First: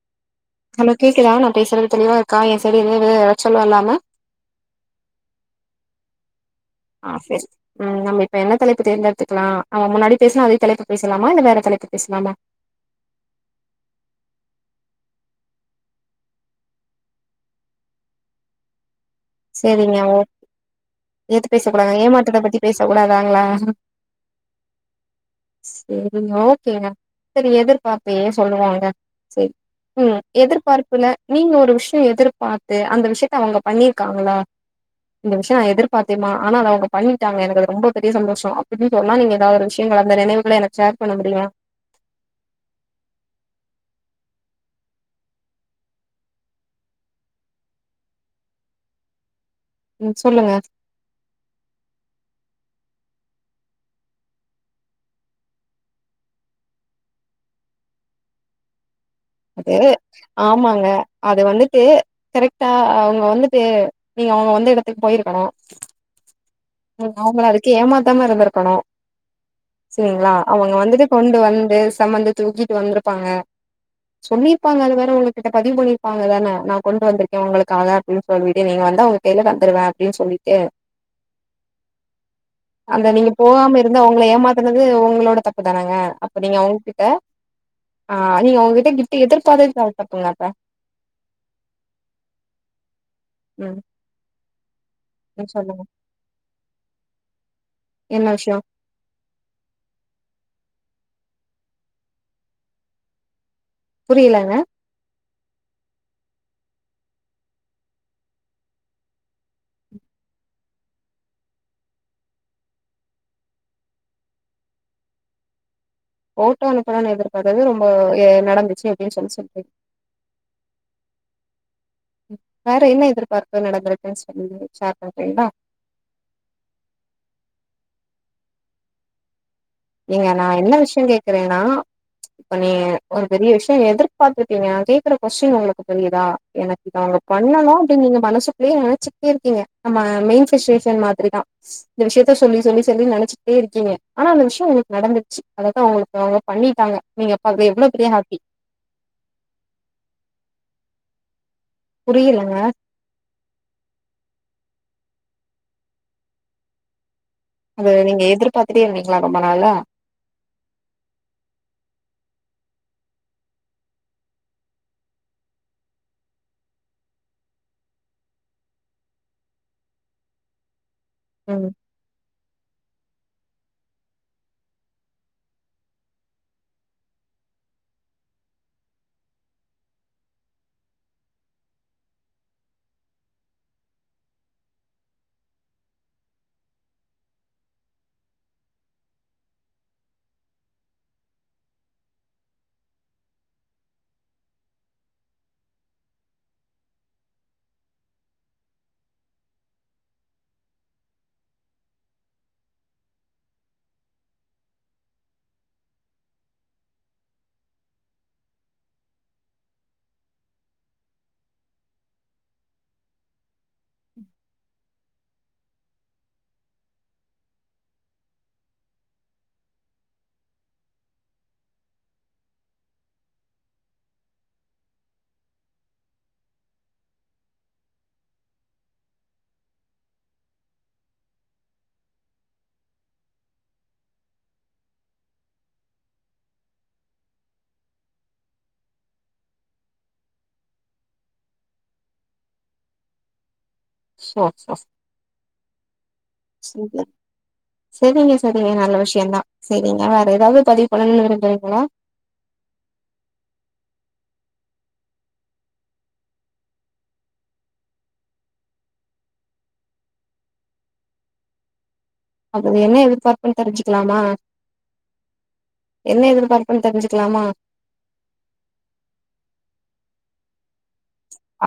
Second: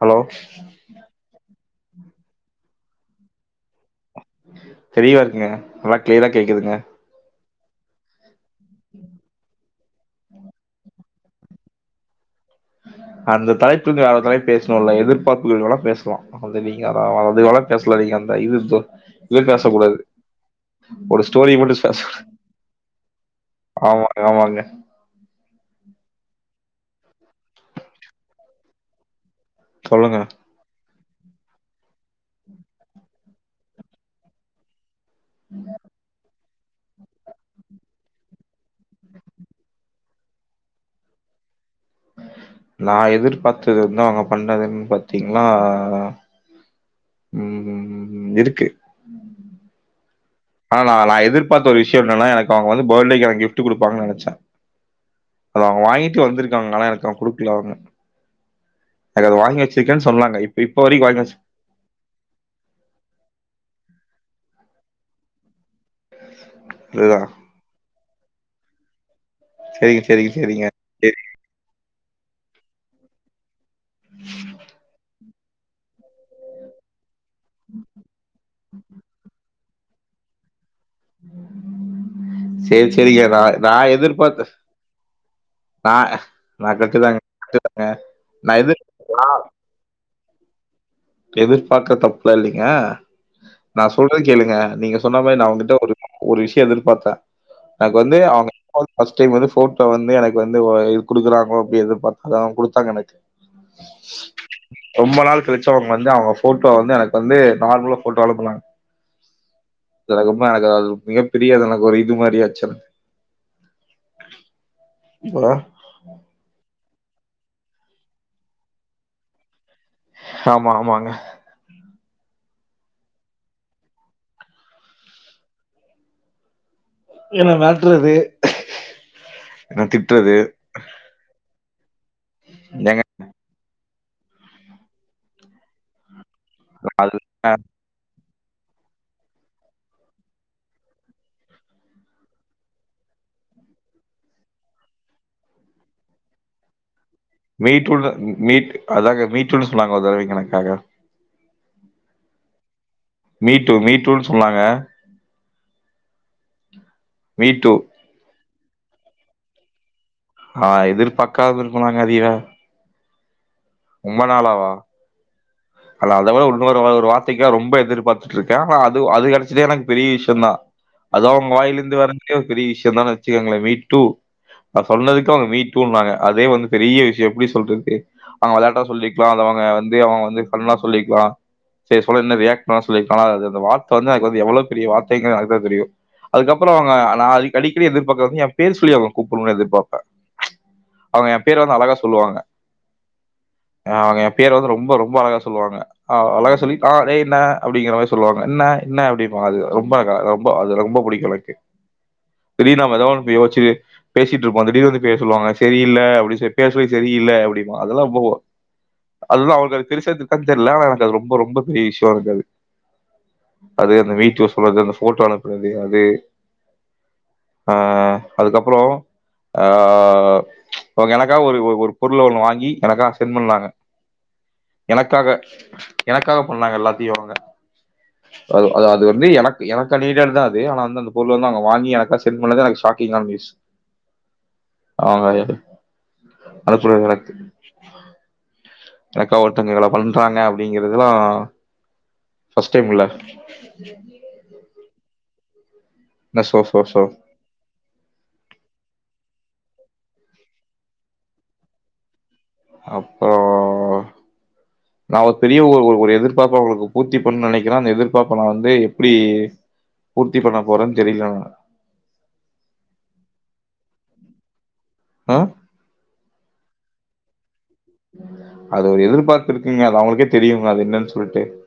Hello hello கேக்குதா நான் பேசுறது தெளிவா இருக்கா என் சரி லீவு தெரிவா இருக்குங்க [unintelligible] க்ளியரா ஆஹ் பேஸ் ம் நம்ம இப்ப என்ன தலைப்பு தேர்ந்தெடுக்குலாம் அவன் முன்னாடி பேசன அதே தலைப்பு பேசலாமா இல்ல வேற தலைப்பு பேசலாமா அந்த தலைப்புக்கு [unintelligible] பேசணும் இல்ல எதிர்பார்ப்புகள் வேணா பேசலாம் வந்து நீங்க அத அதுவேணா பேசலா நீங்க அந்த இது து பேச சரிங்க கூடாது ஓ ஒரு எது ஸ்டோரி மட்டு பேசக்கூடாது ஏமாற்றத்த பத்தி பேச கூடாதாங்களா ஆமா ஆமாங்க சரிங்க ஓகேங்க சரி எதிர்பாப்பே சொல்லுவாங்க சரி உம் சொல்லுங்க எதிர்பார்ப்புல நீங்க ஒரு விஷயம் எதிர்பாத்து அந்த விஷயத்த அவங்க பண்ணி க்காங்களா இந்த விஷயம் நா எதிர்பாத்தேமா ஆனா அத அவங்க பண்ணிட்டாங்க எனக்கு ரொம்ப பெரிய சந்தோஷம் திருப்பி சொன்ன நீங்க ஏதா ஒரு விஷயங்கள அந்த நினைவுகள எனக்கு ஷேர் பண்ண முடியுமா நான் எதிர்பாத்தது வந்து அவங்க பண்றதுன்னு பாத்தீங்கனா உஹம் உஹம் உம் இருக்கு ம் சொல்லுங்க ஆஹ் நா நான் எதிர்பாத்த ஒரு விஷயம் என்னனா எனக்கு அவங்க வந்து பர்டேக்கு எனக்கு கிஃப்ட் குடுப்பாங்கன்னு நெனச்ச அத அவங்க வாங்கிட்டு வந்துருக்காங்க ஆனா எனக்கு அவ குடுக்கல அவங்க எனக்கு அது வாங்கி று வச்சிருக்கேன்னு சொன்னாங்க இப்ப இப்ப ஆமாங்க வரைக்கு வாங்கி வச்சு அது வந்துட்டு கரெக்டா அவங்க வந்துட்டு நீங்க அவங்க வந்த எடத்துக்கு போயிருக்கணும் ம் அதுதா அவங்கள அதுக்கு ஏமா தாம இருந்திருக்கணும் சரிங்க சரிங்க சரிங்களா அவங்க சரிங்க வந்துட்டு கொண்டு வந்து [unintelligible] தூக்கிட்டு வந்துருப்பாங்க சொல்லிருப்பாங்க அது வேற உங்களுக் கிட்ட பதிவு பண்ணிருப்பாங்க தானே நா கொண்டு வந்திருக் க்கே உங்களுக்காக அப்டின் சொலிவிட்டு நீங்க வந்தா அவங்க கையில [unintelligible] தருவே அப்டின் சொல்லிட்டு சரி, அங்கே சரிங்க. நீங்க நான் போகாம நான் இருந்தா அவங்கள எதிர்பார்த்த ஏமாத்தினது உங்களோட தப்பு தானங்க நான் அப்ப நீங்க நான் அவங்ககிட்ட கரெக்ட்டு தாங்க கரெக்ட்டு தாங்க. ஆஹ் நீங்க நான் எதிர் அவங்ககிட்ட கிஃப்ட் எதிர்பாத்தது தப்புங்க வ எதிர்பாக்கற தப்பில்ல இல்லைங்க ம் நா சொல்றது கேளுங்க நீங்க சொன்ன மாரி நா ம், அவங்ககிட்ட சொல்லுங்க ஒரு ஒரு விஷ்யோ எதிர்பாத்தே எனக்கு வந்து என்ன அவங்க விஷயோ [inaudible] ஃபர்ஸ்ட் டைம் வந்து போட்டோ வந்து எனக்கு வந் இது குடுக்குறாங்களா அப்படி எதிர்பார்த்த தா குடுத்தாங்க எனக்கு புரியலங்க ரொம்ப நாள் கழிச் அவங்க வந்து அவங்க போட்டோ வந்து எனக்கு வந்து நார்மலா போட்டோ அனுப்புனாங்க எனக்கு இன்னு அது மிகப்பெரிய எனக்கு ஒரு இது மாரி ஆச்சுல்லங் ஹலோ போட்டோ அனுப்பனுன் எதிர்ப்கறது ரொம்ப எ நடந்துச்சு அப்படின் சொல்லி சொல்றீங் ஆமா ஆமாங்க வேற என்ன எதிர்பார்ப்பு நடந்துருக்குன்னு சொல்லி சேர் பண்ண போறீங்களா என்ன மெரட்றது நீங்க நா என்ன விஷ்யோ கேக்குறேனா இப்ப நீ ஏங்க ஒரு பெரிய விஷ்யோ எதிர்ப் பாத்துருக்கீங்க நா கேக்குற கொஸ்டின் உங்களுக்கு புரியுதா எனக்கு அது அவங்க அ பண்ணலா அப்படின் நீங்க மனசு அப்படியே நினைச்சிட்டே இருக்கீங்க நம்ம [unintelligible] மாதிரி தா இந்த விஷயத்த சொல்லி சொல்லி சொல்லி நெனச்சிட்டே இருக்கீங்க ஆனா அந்த விஷ் யோ உங்களுக்கு நடந்துச்சு அதத்தா உங்களுக்கு அவங்க பண்ணிட்டாங்க நீங்க அப்ப அதுல எவ்ளோ மீட்டுள்ள பெரிய ஹாப்பி மீட் அதாக மீட்டுன்னு சொன்னாங்க ஒரு தடவைங்க எனக்காக புரியலங்க மீட்டூ மீட்டூன் சொன்னாங்க மீ டூ. அது நீங்க எதிர்ப் பாத்துட்டே இருந்தீங்களா ரொம்ப நாளா ஆஹ் எதிர் பாக்காம இருப்பனாங்க அதிவ ரொம்ப நாளாவா ஆன அத விட இன்னொரு ஒரு ஒரு வார்த்தைக்காக ரொம்ப எதிர்பார்த்துட்ருக்கே ஆனா அது அது கிடைச்சதே எனக்கு பெரிய விஷ்யந்தா அதா அவங்க ம் வாயில இருந்து வர [unintelligible] ஒரு பெரிய விஷ்யந்தானே வச்சுக்கோங்களே மீ டூ நா சொன்னதுக்கு அவங்க மீ டூன்னாங்க அதே வந்து பெரிய விஷ்யோ எப்டி சொல்றது அவங்க வெளையாட்டா சொல்லிருக்கலா அத அவங்க வந்து அவ வந்து ஃபிரண்டா சொல்லிருக்கலா சேர் சொல்லைல என்ன ரியாக்ட் பண்ண சொல்லிருக்கலா அந்த வார்த்த வந்து அது எனக் வந்து எவ்வளவு பெரிய வார்த்தைங்க எனக்குதா தெரியு அதுக்கப்புறோ அவங்க நா அ அடிக்கடி எதிர்பாக்கறது வந்து எ பேர் சொல்லி அவுங்க கூப்பிடணுன் எதிர்பாப்பே அவங்க என் பேர் வந்து அழகா சொல்லுவாங்க அவங்க எம் பேர வந்து ரொம்ப ரொம்ப அழகா சொல்லுவாங்க அழகா சொல்லி அ டே என்ன அப்படிங்கற மாரி சொல்லுவாங்க ன்ன ன்ன அப்படிம்பாங்க அது ரொம்ப அழ ரொம்ப அது ரொம்ப புடிக்கு எனக்கு திடீர்னு நம்ம ஏதோ ஒன்னு யோசிச்சு பேசிட்டு இருப்போ திடீர் வந்து பேர் சொல்லுவாங்க சரியில்ல அப்புடி சொல் பேர் சொல்லி சரியில்ல அப்படி அதெல்லா போவோ அததுல்லா அவங்ளுக்கு அது தெரிசு தா தெரியல ஆனா எனக்கு அது ரொம்ப ரொம்ப பெரிய விஷயமா இருக்கு அது அது அந்த வீட்டோ சொல்றது அந்த ஃபோட்டோனு அது அ அதுக்கப்புற அ அவங்க எனக்காக ஒரு ஒரு பொருள ஒன்னு வாங்கி எனக்கா சென்ட் பண்ணாங்க எனக்காக எனக்காக பண்ணாங்க எல்லாத்தையு அவங்க அது அது வந்து எனக்கு நீடெடு தா அது ஆனா வந்து அந்த பொருள வாங்கி எனக்காக சென்ட் பண்ணது எனக்கு ஷாக்கிங் ஆன நியூஸ் அவுங்க அது [unintelligible] ஆஹ் எனக்காக ஒருத்தவங்க இவ்வள பண்றாங்க அப்படிங்கறதல்லா ஃபஸ்ட் டைம் இல்ல [inaudible] என்ன சோ சோ சோ சரிங்க சரிங்க நல்ல விஷய தா சரிங்க வேற ஏதாவது பதிவு பண்ணனு விரும்புறீங்களா அப்புற நா ஒரு பெரிய ஒ ஒரு எதிர்பார்ப்ப உங்களுக்கு பூர்த்தி பண்ணனு நெனைக்கறே அந்த எதிர்பார்ப்ப நாவந்து எப்புடி பூர்த்தி பண்ண போறேன்னு தெரில ஆனா அப்படி என்ன எதிர்பார்ப்புன்னு தெரிஞ்சுக்கலாமா ஆ என்ன எதிர்பார் ன்னு தெரிஞ்சுக்கலாமா அது ஒரு எதிர்பார்ப்பு இருக்குங்க அது அவங்களுக்கே தெரியுங்க அது என்னன்னு சொ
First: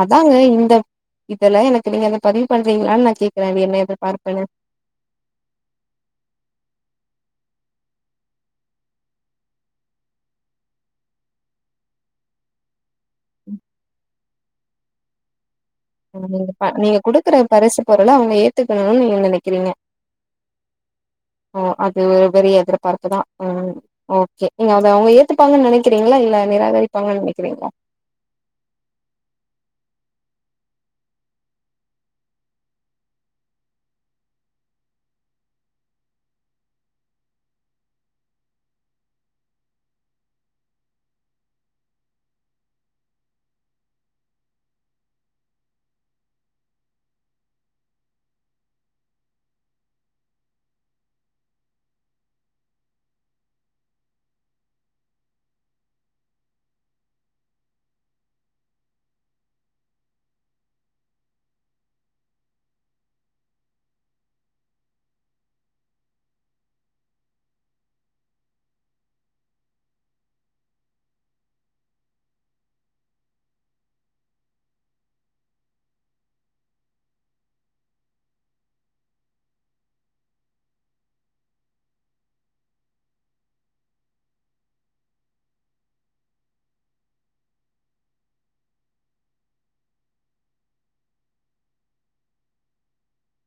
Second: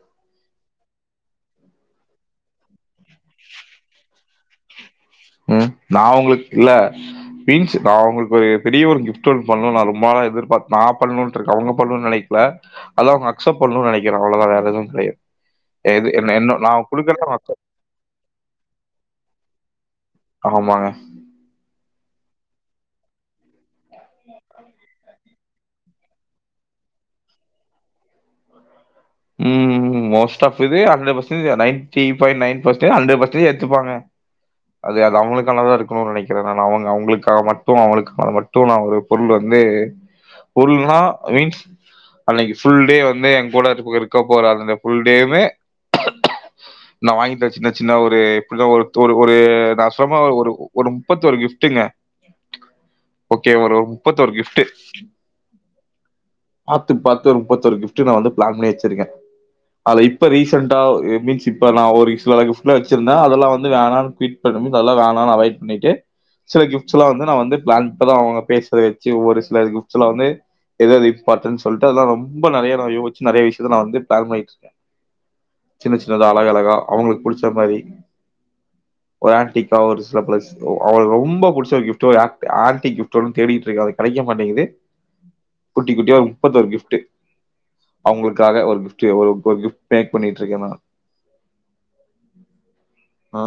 அதாங்க இந்த இதெல்லா எனக்கு நீங்க பதிவு பண்றீங்களான்னு நா கேக்கறே அது என்ன எதிர்பார்ப்புன்னு உம் நா உங்களுக்கு இல்ல மீன்ஸ் நா உங்களுக்கு ஒரு பெரிய ஒரு கிப்ட் ஒன்னு பண்ணனு நா ரொம்ப நாளா எதிர்பார் நா பண்ணணுனு இருக்க அவங்க பண்ணணுனு நெனைக்கல அத அவுங்க அக்செப்ட் பண்ணனு நெனைக்கிற அவ்ளதா வேற எதுவு கெடையாது எது என்ன என்ன [unintelligible] நான் நீங்க குடுக்கறத அவங்க குடுக்குற அக்செப்ட் பரிசு பொருள அவங்க ஏத்துக்கணுனு நீங்க நெனைக்கிறீங்க ஆமாங்க ஓ அது ஒரு பெரிய எதிர்பார்ப்புதா உ ஓகே நீங்க அத அவுங்க ஏத் துப்பாங்கன்னு நெனைக்கிறீங்களா இல்ல நிராகரிப்பாங்கன்னு நெனைக்கிறீங்களா ம் மோஸ்ட் ஆஃப் இது hundred percentage ninety point nine percentage hundred percentage ஏத்துப்பாங்க அது அது அவங்களுக்கானதா இருக்கு நெனைக்கிறே நா அவுங்க அவுங்களுக்காக மட்டு அவுங்களுக்காக மட்டு நா ஒரு பொருள் வந்து பொருள்னா மீன்ஸ் அன்னைக்கு ஃபுல் டே வந்து எங் கூட இருக் இருக்கப் போற அந்த ஃபுல் டே வுமே நா வாங்கி தர சின்ன சின்ன ஒரு பிள்ள ஒரு த ஒரு ஒரு நா சொன்ன ஒரு ஒரு முப்பத்தொரு கிஃப்ட் ங்க ஓகே ஒரு முப்பத்தொரு கிஃப்ட் பாத்து பாத்து முப்பத்தொரு கிஃப்ட் நா வந்து ப்ளேன் பண்ணி வச்சிரு க்கே அத இப்ப ரீசண்டா மீன்ஸ் இப்ப நா ஒரு சில கிஃப்ட்லா வச்சிருந்தா அதெல்லா வந்து வேணான்னு [unintelligible] அதெல்லாம் வேணான்னு அவாய்ட் பண்ணிட்டு சில கிஃப்ட்ஸ்லா வந்து நா வந்து ப்ளேங்க் ஆ அவங்க பேசறத வச்சு ஒரு சில கிஃப்ட்ஸ் எல்லா வந்து எது எது இம்பார்டன்ட் சொல்ட்டு அதெல்லா ரொம்ப நெறைய நா யோசிச்சு நெறைய விஷய இது நா வந்து பிளான் பண்ணிட்டு இருக்கே சின்ன சின்னதா அழகழகா அவுங்குளுக்கு புடிச்ச மாரி ஒரு ஆண்ட்டி கா ஒரு சில ப அவங்குளுக்கு ரொம்ப புடிச்ச ஒரு கிஃப்ட் ஆன்டி ஆன்டிக் கிஃப்ட் ஒன்னு தேடிட்டு இருக்கே அது கெடைக்க மாட்டேங்குது குட்டி குட்டியா ஒரு முப்பத்தொரு கிஃப்ட் அவுங்களுக்கு க்காக ஒரு கிஃப்ட் ஒரு கிஃப்ட் பேக் பண்ணிட்டு இருக்கே நா ஆ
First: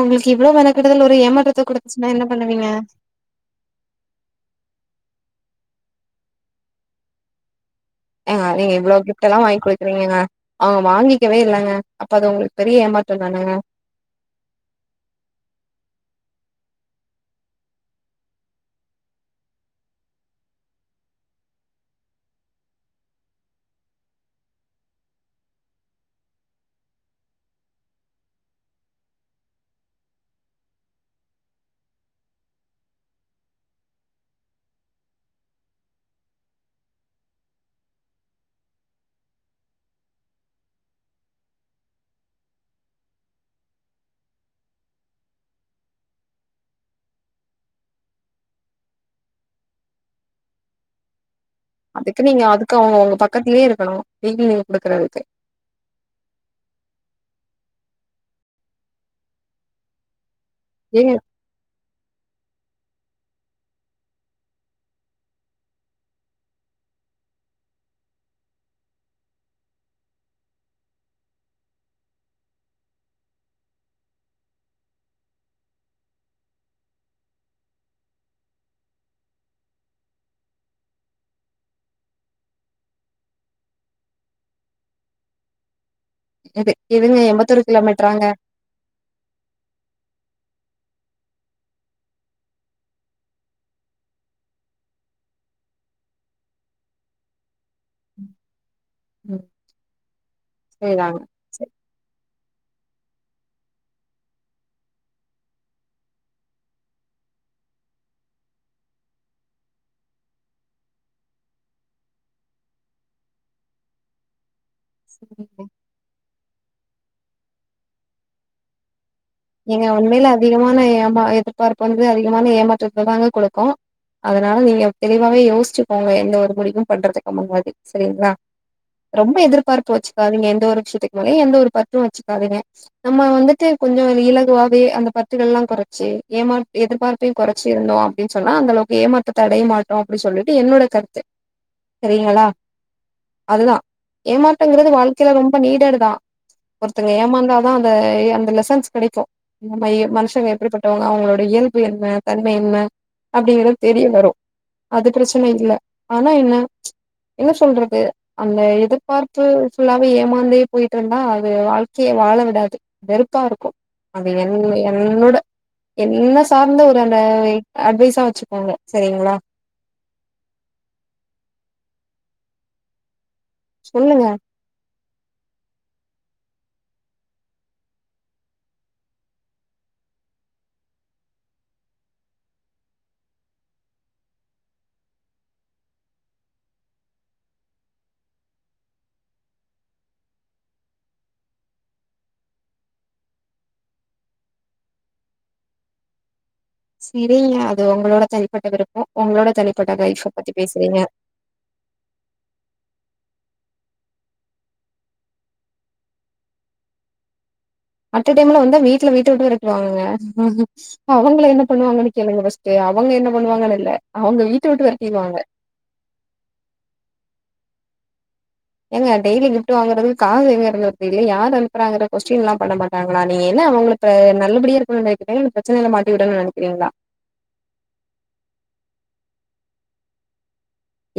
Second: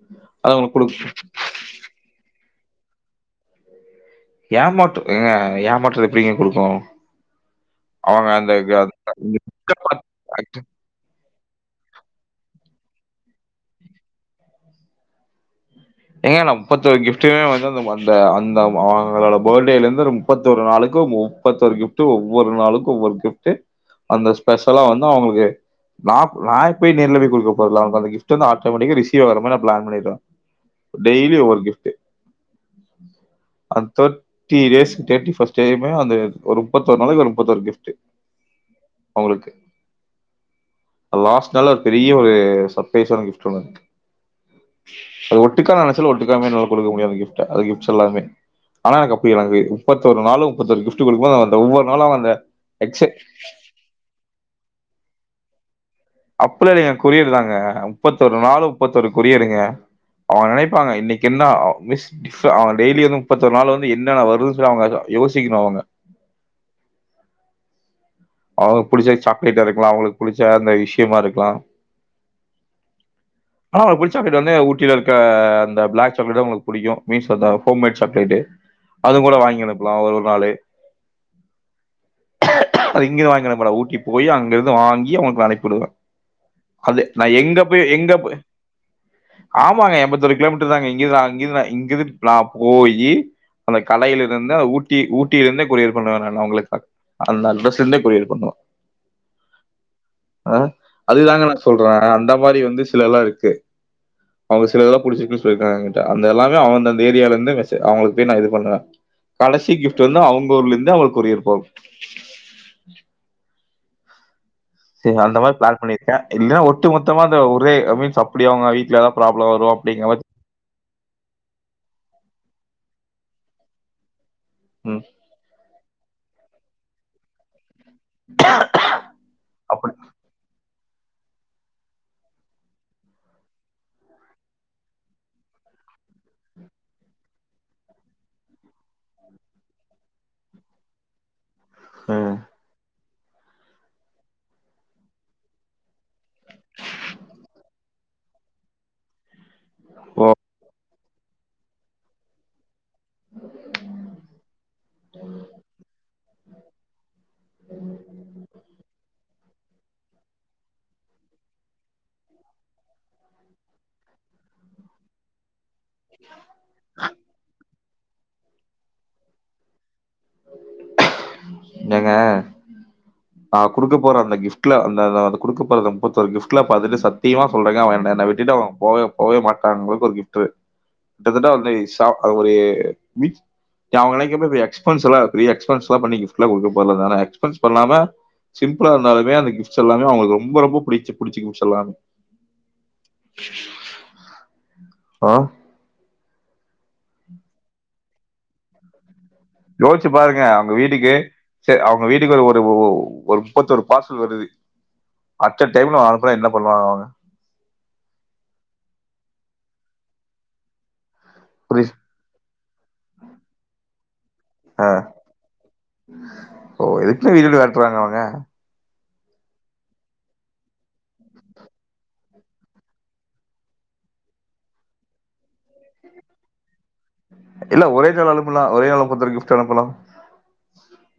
உங்களுக்கு இவளோ அது மென அவங்களுக்கு கெடுதல் ஒரு குடுக் ஏமாற்றத்த குடுத்துச்சுன்னா என்ன பண்ணுவீங்க ஏமாற்ற ஏங்க ஏமாற்றத்த எப்புடிங்க குடுக்கு ஏங்க நீங்க இவ்ளோ கிஃப்ட் எல்லா வாங்கி குடுக்குறீங்கங்க அவுங்க வாங்கிக்கவே இல்லங்க அப்ப அது உங்களுக்கு பெரிய ஏமாற்றந் தானங்க ஏங்க நா முப்பத்தி ஒரு கிஃப்ட்டுமே வந்து அந்த அந்த அந்த அவங்களோட பர்த்டேல இருந்து ஒரு முப்பத்த ஒரு நாளுக்கு முப்பத்தொரு கிஃப்ட் ஒவ்வொரு நாளுக்கு ஒவ்வொரு கிஃப்ட் அந்த ஸ்பெஷலா வந்து அவங்களுக்கு நா நாய் போய் நேர்ல போய் குடுக்க போறதில்ல அவுங்களுக்கு அந்த கிஃப்ட் வந்து ஆட்டோமேட்டிக்கா ரிசீவ் ஆகுற மாரி நா பிளான் பண்ணிருக்க டெய்லி ஒவ்வொரு கிஃப்ட் அந்த தேட்டி டேஸ் தேட்டி ஃபர்ஸ்ட் டே வுமே அது ஒரு முப்பத்தொரு நாளைக்கு ஒரு முப்பத்தொரு கிஃப்ட் அவங்களுக்கு லாஸ்ட் நாளு ஒரு பெரிய ஒரு சர்ப்ரைஸ் ஆன கிஃப்ட் ஒண்ணு இருக்கு அது ஒட்டுக்கா நெனைச்சாலு ஒட்டுக்காவுமே என்னால குடுக்க முடியாது அந்த கிஃப்ட் அ அந்த கிஃப்ட்ஸ் எல்லாமே ஆனா எனக்கு [unintelligible] முப்பத்தொரு நாளு முப்பத்தொரு கிஃப்ட் குடுக்கும்போது அவ அத அதுக்கு நீங்க அதுக்கு அவுங்க ஒங்க பக்கத்லயே இருக்கணு வீக்லி நீங்க குடுக்குறதுக்கு அப்புலா இலங்க கொரியர் தாங்க முப்பத்தொரு நாலு முப்பத்தொரு கொரியருங்க அவுங்க நெனைப்பாங்க ஏங்க இன்னைக்கென்னா மிஸ் அவுக டெய்லி வந்து முப்பத்தொரு நாள் வந்து என்னென வரு அவுங்க யோசிக்கணு அவுங்க அவ புடுச்ச சாக்லேட்ட இருக்கலா அவுங்களுக் புடுச்ச அந்த விஷ்யமா இருக்லா ஆனா அவளுக்புடுச்சாக்லேட் வந்து ஊட்டில இருக்க அந்த ப்ளாக் சாக்லேட் தா அவுங்களுக் புடிக்கு [unintelligible] ஹோம்மேட் சாக்லேடு் அதுவ் கூட வாங்கி அனுப்லா ஒரு நாளு அது இங்கெது வாங்கிஅனுப்மாட ஊட்டி போயி அங்கிருந்து வாங்கி அவுங்களுக் நா அனுப்பிவுடுவே இது அது எதுங்க நா எங்க எம்பத்தொரு போய் எங்கப் கிலோமீட்டராங்க ப ஆமாங்க எம்பத்தொரு கிலோமீட் [unintelligible] இங்கெதா இங்கெதா இங்கிது நா போயி அந்த கலைலெருந்து ஊட்டி ஊட்டிலெந்து கொரியர் பண்றே நானு அன் அவுங்களுக்கா அந்த அந்தஸ் கொரியர் பண்ணுவே ம் அ சரிதாங்க அதுதாங்க நா சரி சொல்றே அந்த [unintelligible] மாரி வந்து சில எல்லா இருக்கு அவுங்க சில இதெல்லா புடுச்சிருக்குன் சொல்லிருக்காங்க எங்கிட்ட அந்த எல்லாமே அவ அந்தந்த ஏரியாலந்து வெஸ அவுங்களுக் போய் நா இது பண்ணுவே கடைசி கிஃப்ட் வந்து அவுங்கூர்லெந்து அவுங்களுக் கொரியர் போவு சே‌ அந்த மாரி சரிங்க ப்ளான் பண்ணிர்க்கே இல்லெனா ஒட்டு மொத்தமாந்த ஒரே அ மீன்ஸ் அப்டி அவுங்க வீட்ல எதா நீங்க உண்மைல அதிகமான ஏமா எதிர்பார்ப்பு வந்து அதிகமான ஏமா ற்றத்த தாங்க கொடுக்கூ அதனால நீங்க ம். தெளிவாவே யோஸ்ச்சுக்கோங்க தோ ஒரு முடிவும் பண்றதுக்கு முண்ணடி செரிங்ளா ரொம்ப எதிர்பார்ப்பு அப்படி வச்சுக்காதிங்க எந்த ஒரு விஷ்ய துக்மேலயு எந்த ஒரு பத்து வச்சுக்காதீங்க நம்ம வந்துட்டு கொஞ்சோ இலகுவாவே அந்த பத்துகள்லா கொறச்சு ஏமா எதிர்பார்ப்பையு கொறச்சு இருந்தோ அப்டின் சொன்னா அந்தளவுக்கு ஏமாற்றத்த அடைய மாட்டோ அப்டி சொல்லிட்டு என்னோட கருத்து ம். செரிங்களா அதுதா ஏமாட்டங்குறது வாழ்க்கைல ரொம்ப நீடட் தா ஒருத்தங்க ஏமாந்தாதா அந்த அந்த லெசன்ஸ் கெடைக்கூ நமைய மனுஷங்க எப்டி பட் அவுங்களோட இயல்பு என்ன தன்மை என்ன அப்டிங்கிறது தெரிய வரு அது பிரச்சன இல்ல ஆனா என்ன என்ன சொல்றது அந்த எதிர்பார்ப்பு ஃபுல்லாவே ஏமாந்தே போயிட்ருந்தா அது வாழ்கைய வாழ விடாது வெறுப்பாருக்கூ அது என் என்னொட என்ன சார்ந்த ஒரு அந்த வெ அட்வைஸ் ஸா வச்சுக்கோங்க செரிங்ளா என்னங்க நா குடுக்க போற சொல்லுங்க அந்த கிஃப்ட்ல அந் நா த அத குடுக்கப் போற அந்த முப்பத்தொரு கிஃப்ட்ல பாதுட்டு சத்தியமா சொல்றங்க அவ என்ன என்ன விட்டுட்டு அவ‌ போவே போவே மாட்டாந்தளவுக் ஒரு கிஃப்ட்டு கிட்டதட்ட அதெ ஸா அது ஒரு மீட் [unintelligible] எக்ஸ்பென்ஸ்லா பெரிய எக்ஸ்பென்ஸ்லா பண்ணி கிஃப்ட்லா குடுக்கப்போல ஆனா எக்ஸ்பென்ஸ் பண்ணாம சிம்புளா இருந்தாலுமே அந்த கிஃப்ட்ஸ் எல்லாமே அவுங்களுக்கு ரொம்ப ரொம்ப புடிச்ச புடுச்ச கிஃப்ட்ஸ் எல்லா ஆ செரிங்க அது உங்களோட தனிப்பட்ட விருப்பொ யோஸ்ச்சு பாருங்க அவுங்க வீட்டுக்கு ச அவுங்க வீட்டுக்கு ஒரு ஒரு ஒ‌ ஒ ஒரு முப்பத்தொரு பார்சல் வருது அட்ட டைம்ல அனுபுனா என்ன பண்ணுவாங்க அவங்க அட்ட டைம்ல வந்தா வீட்ல வீட்ட விட்டு விரட்டுவாங்க கா அவங்கள என்ன புரியுது பண்ணுவாங்கன்னு கேளுங்க ஃபர்ஸ்ட் அவங்க என்ன பண்ணுவாங்கன்னு இல்ல அவங்க வீட்ட விட்டு ஆ, வெரட்டிருவாங்க விட்டுறாங்க அவங்க ஏங்க டெய்லி கிப்ட் வாங்குறது காசு எங்க இருந்து வருது யாரு அனுப்புறாங்குற கொஸ்டின்லா பண்ண மாட்டாங்களா நீ என்ன அவங்கள நல்லபடியா இருக்கணும்னு நெனைக்கிறீங்களா இல்ல பிரச்சனையில மாட்டி விடணும்னு நெனைக்கிறீங்களா இல்ல ஒரே நாள் அனுப்புனா ஒரே [unintelligible] கிஃப்ட் அனுப்புனா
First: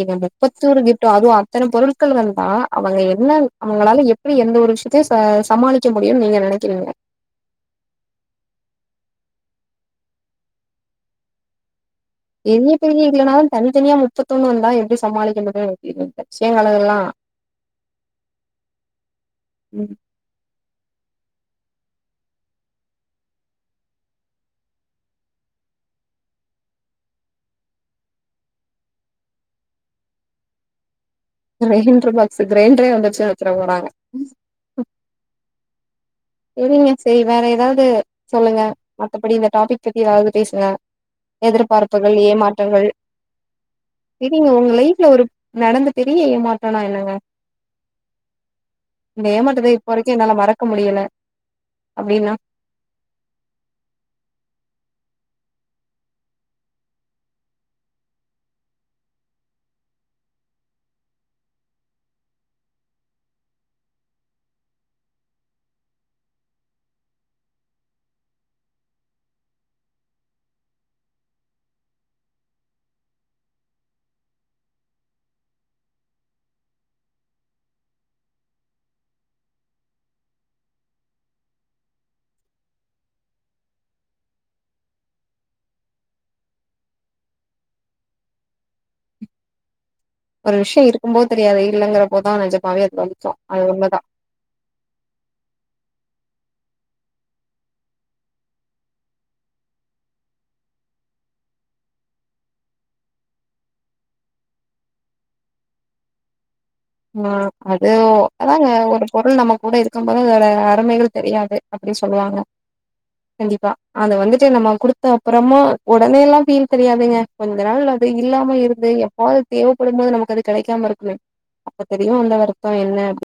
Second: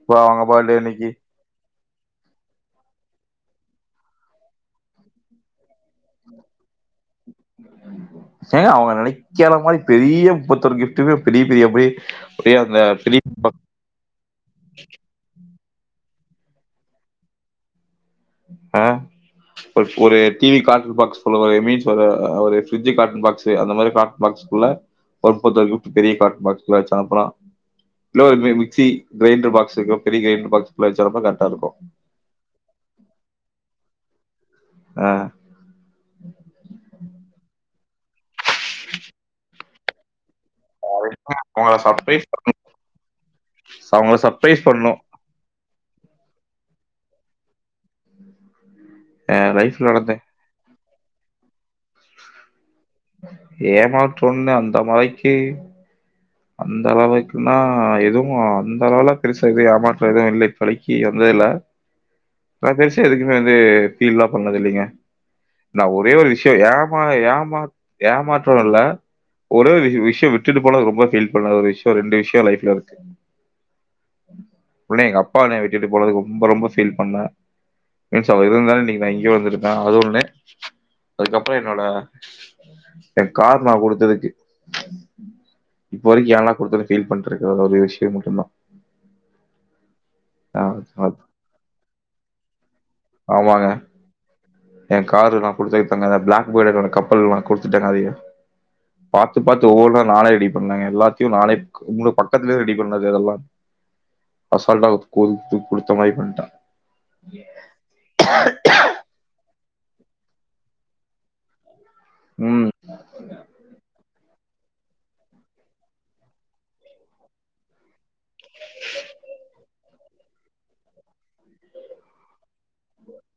எங்க முப்பத்து ஒரு கிப்ட் அதுவு அத்தன பொருள் கள் வந்தா அவங்க என்ன அவங்களால எப்டி எந்த ஒரு விஷயத்தையு ச சமாளிக்க முடியும்னு நீங்க நெனைக்கிறீங்க ஏங்க அவங்க நெனைக்கிற மாரி பெரிய முப்பத்து ஒரு கிஃப்டுமே பெரிய பெரிய பை எனிய பெரிய இல்லைனாலு தனித்தனியா முப்பத்தொண்ணு வந்தா எப்டி சமாளிக்க முடியு இப்ப பச்சியவழகலா அஹ் ஒரு ஒரு டிவி கால் பாக்ஸ் ஃபுல்லா ஒரு இமேஜ் வர அவரு பிரிட்ஜ் கார்ட்டன் பாக்ஸ், அந்த மாதிரி கார்ட்டன் பாக்ஸ் உள்ள ஒரு முப்பது ஒரு கிப்ட் பெரிய கார்ட்டன் பாக்ஸ்ல வச்சு அனுப்புனா இல்ல ஒரு மி மிக்ஸி, கிரைண்டர் பாக்ஸ் இருக்கு, பெரிய கிரைண்டர் பாக்ஸ்க்குள்ள வச்சு அனுப்புனா கரெக்டா இருக்கும். கிரைண்டர் பாக்ஸ் கிரைண்டரே வந் [unintelligible] போறாங்க ஆஹ் இல்லங்க சரி வேற ஏதாவது சொல்லுங்க மத்தபடி இந்த டாபிக் பத்தி ஏதாவது பேசுங்க அவங்கள எதிர்பார்ப்புகள் சர்ப்ரைஸ் ஏமாற்றங்கள் அவங்கள சரிங்க சர்ப்ரைஸ் உங்க பண்ணணும். லைஃப்ல ஒரு நடந்து பெரிய ஏமாற்றனா என்னங்க இந்த என் ஏமாற்றத்தை லைஃப்ல இப்போ வரைக்கு நடந்த என்னால மறக்க முடியல அப்டின்னா ஏமாட்டோன்னு அந்த மறைக்கு அந்த அழவைக்கு நா எதுவு அந்த அளவுல பெருசா எதுவு ஏமாற்றம் எதுவும் இல்ல இப்போதைக்கு வந்தது இல்ல பெருசா எதுக்குமே வந்து ஃபீல் எல்லாம் பண்ணது இல்லைங்க நா ஒரே ஒரு விஷயம் ஏமா ஏமா ஏமாற்றோ இல்ல ஒரே ஒரு விஷயம் விட்டுட்டு போனது ரொம்ப ஃபீல் பண்ணுன விஷயம் ரெண்டு விஷயம் லைஃப்ல இருக்கு ஒன்னு எங்க அப்பா என்ன விட்டுட்டு போனதுக்கு ரொம்ப ரொம்ப ஃபீல் பண்ணன் மீன்ஸ் அவர் இருந்தாலே இன்னைக்கு நான் இங்க வந்திருக்கன் அது ஒன்னு அதுக்கப்புறம் என்னோட எ கார் நா குடுத்ததுக்கு இப்போ வரைக்கு ஏன்டா குடுத்தே ஃபீல் பண்ணிட்டு இருக்க ஒரே விஷயோ அது மட்டும்தா ஒரு விஷயோ இருக்கு போது தெரியாது இல்லங்கிறபோ போது நிஜமாவே வலிச்சு ஆமாங்க. அது உண்மைதா என் காரு நா குடுத்ததுக்கு இப்பதா பிளாக் பேர்ல் கப்பல் எல்லா குடுத்துட்டாங்க அதையு பாத்து பாத்து ஒவ்வொன்னா நானே ரெடி பண்ணுங்க எல்லாத்தையு நானே உங்களுக்கு பக்கத்துலயே ரெடி பண்ணுனது இதெல்லா அசால்ட்டா கு துங்கி குடுத்த மாரி பண்ணிட்டன் ஆஹ அது அதாங்க ஒரு பொருள் நமக் கூட இருக்கு போது அதடோ அருமைகள் தெரியாது அப்டின்னு சொல்லுவாங்க ம். கண்டிப்பா அத வந்துட்டு நம்ம குடுத்த அப்புறமா உடனே எல்லா ஃபீல் தெரியாதுங்க கொஞ்ச நாள் அது இல்லாம இருந்து எப்பாவது தேவைப்படும்போது நமக்கு அது கெடைக்காம இருக்குமே அப்ப தெரியு அந்த வருத்தோ என்ன அப்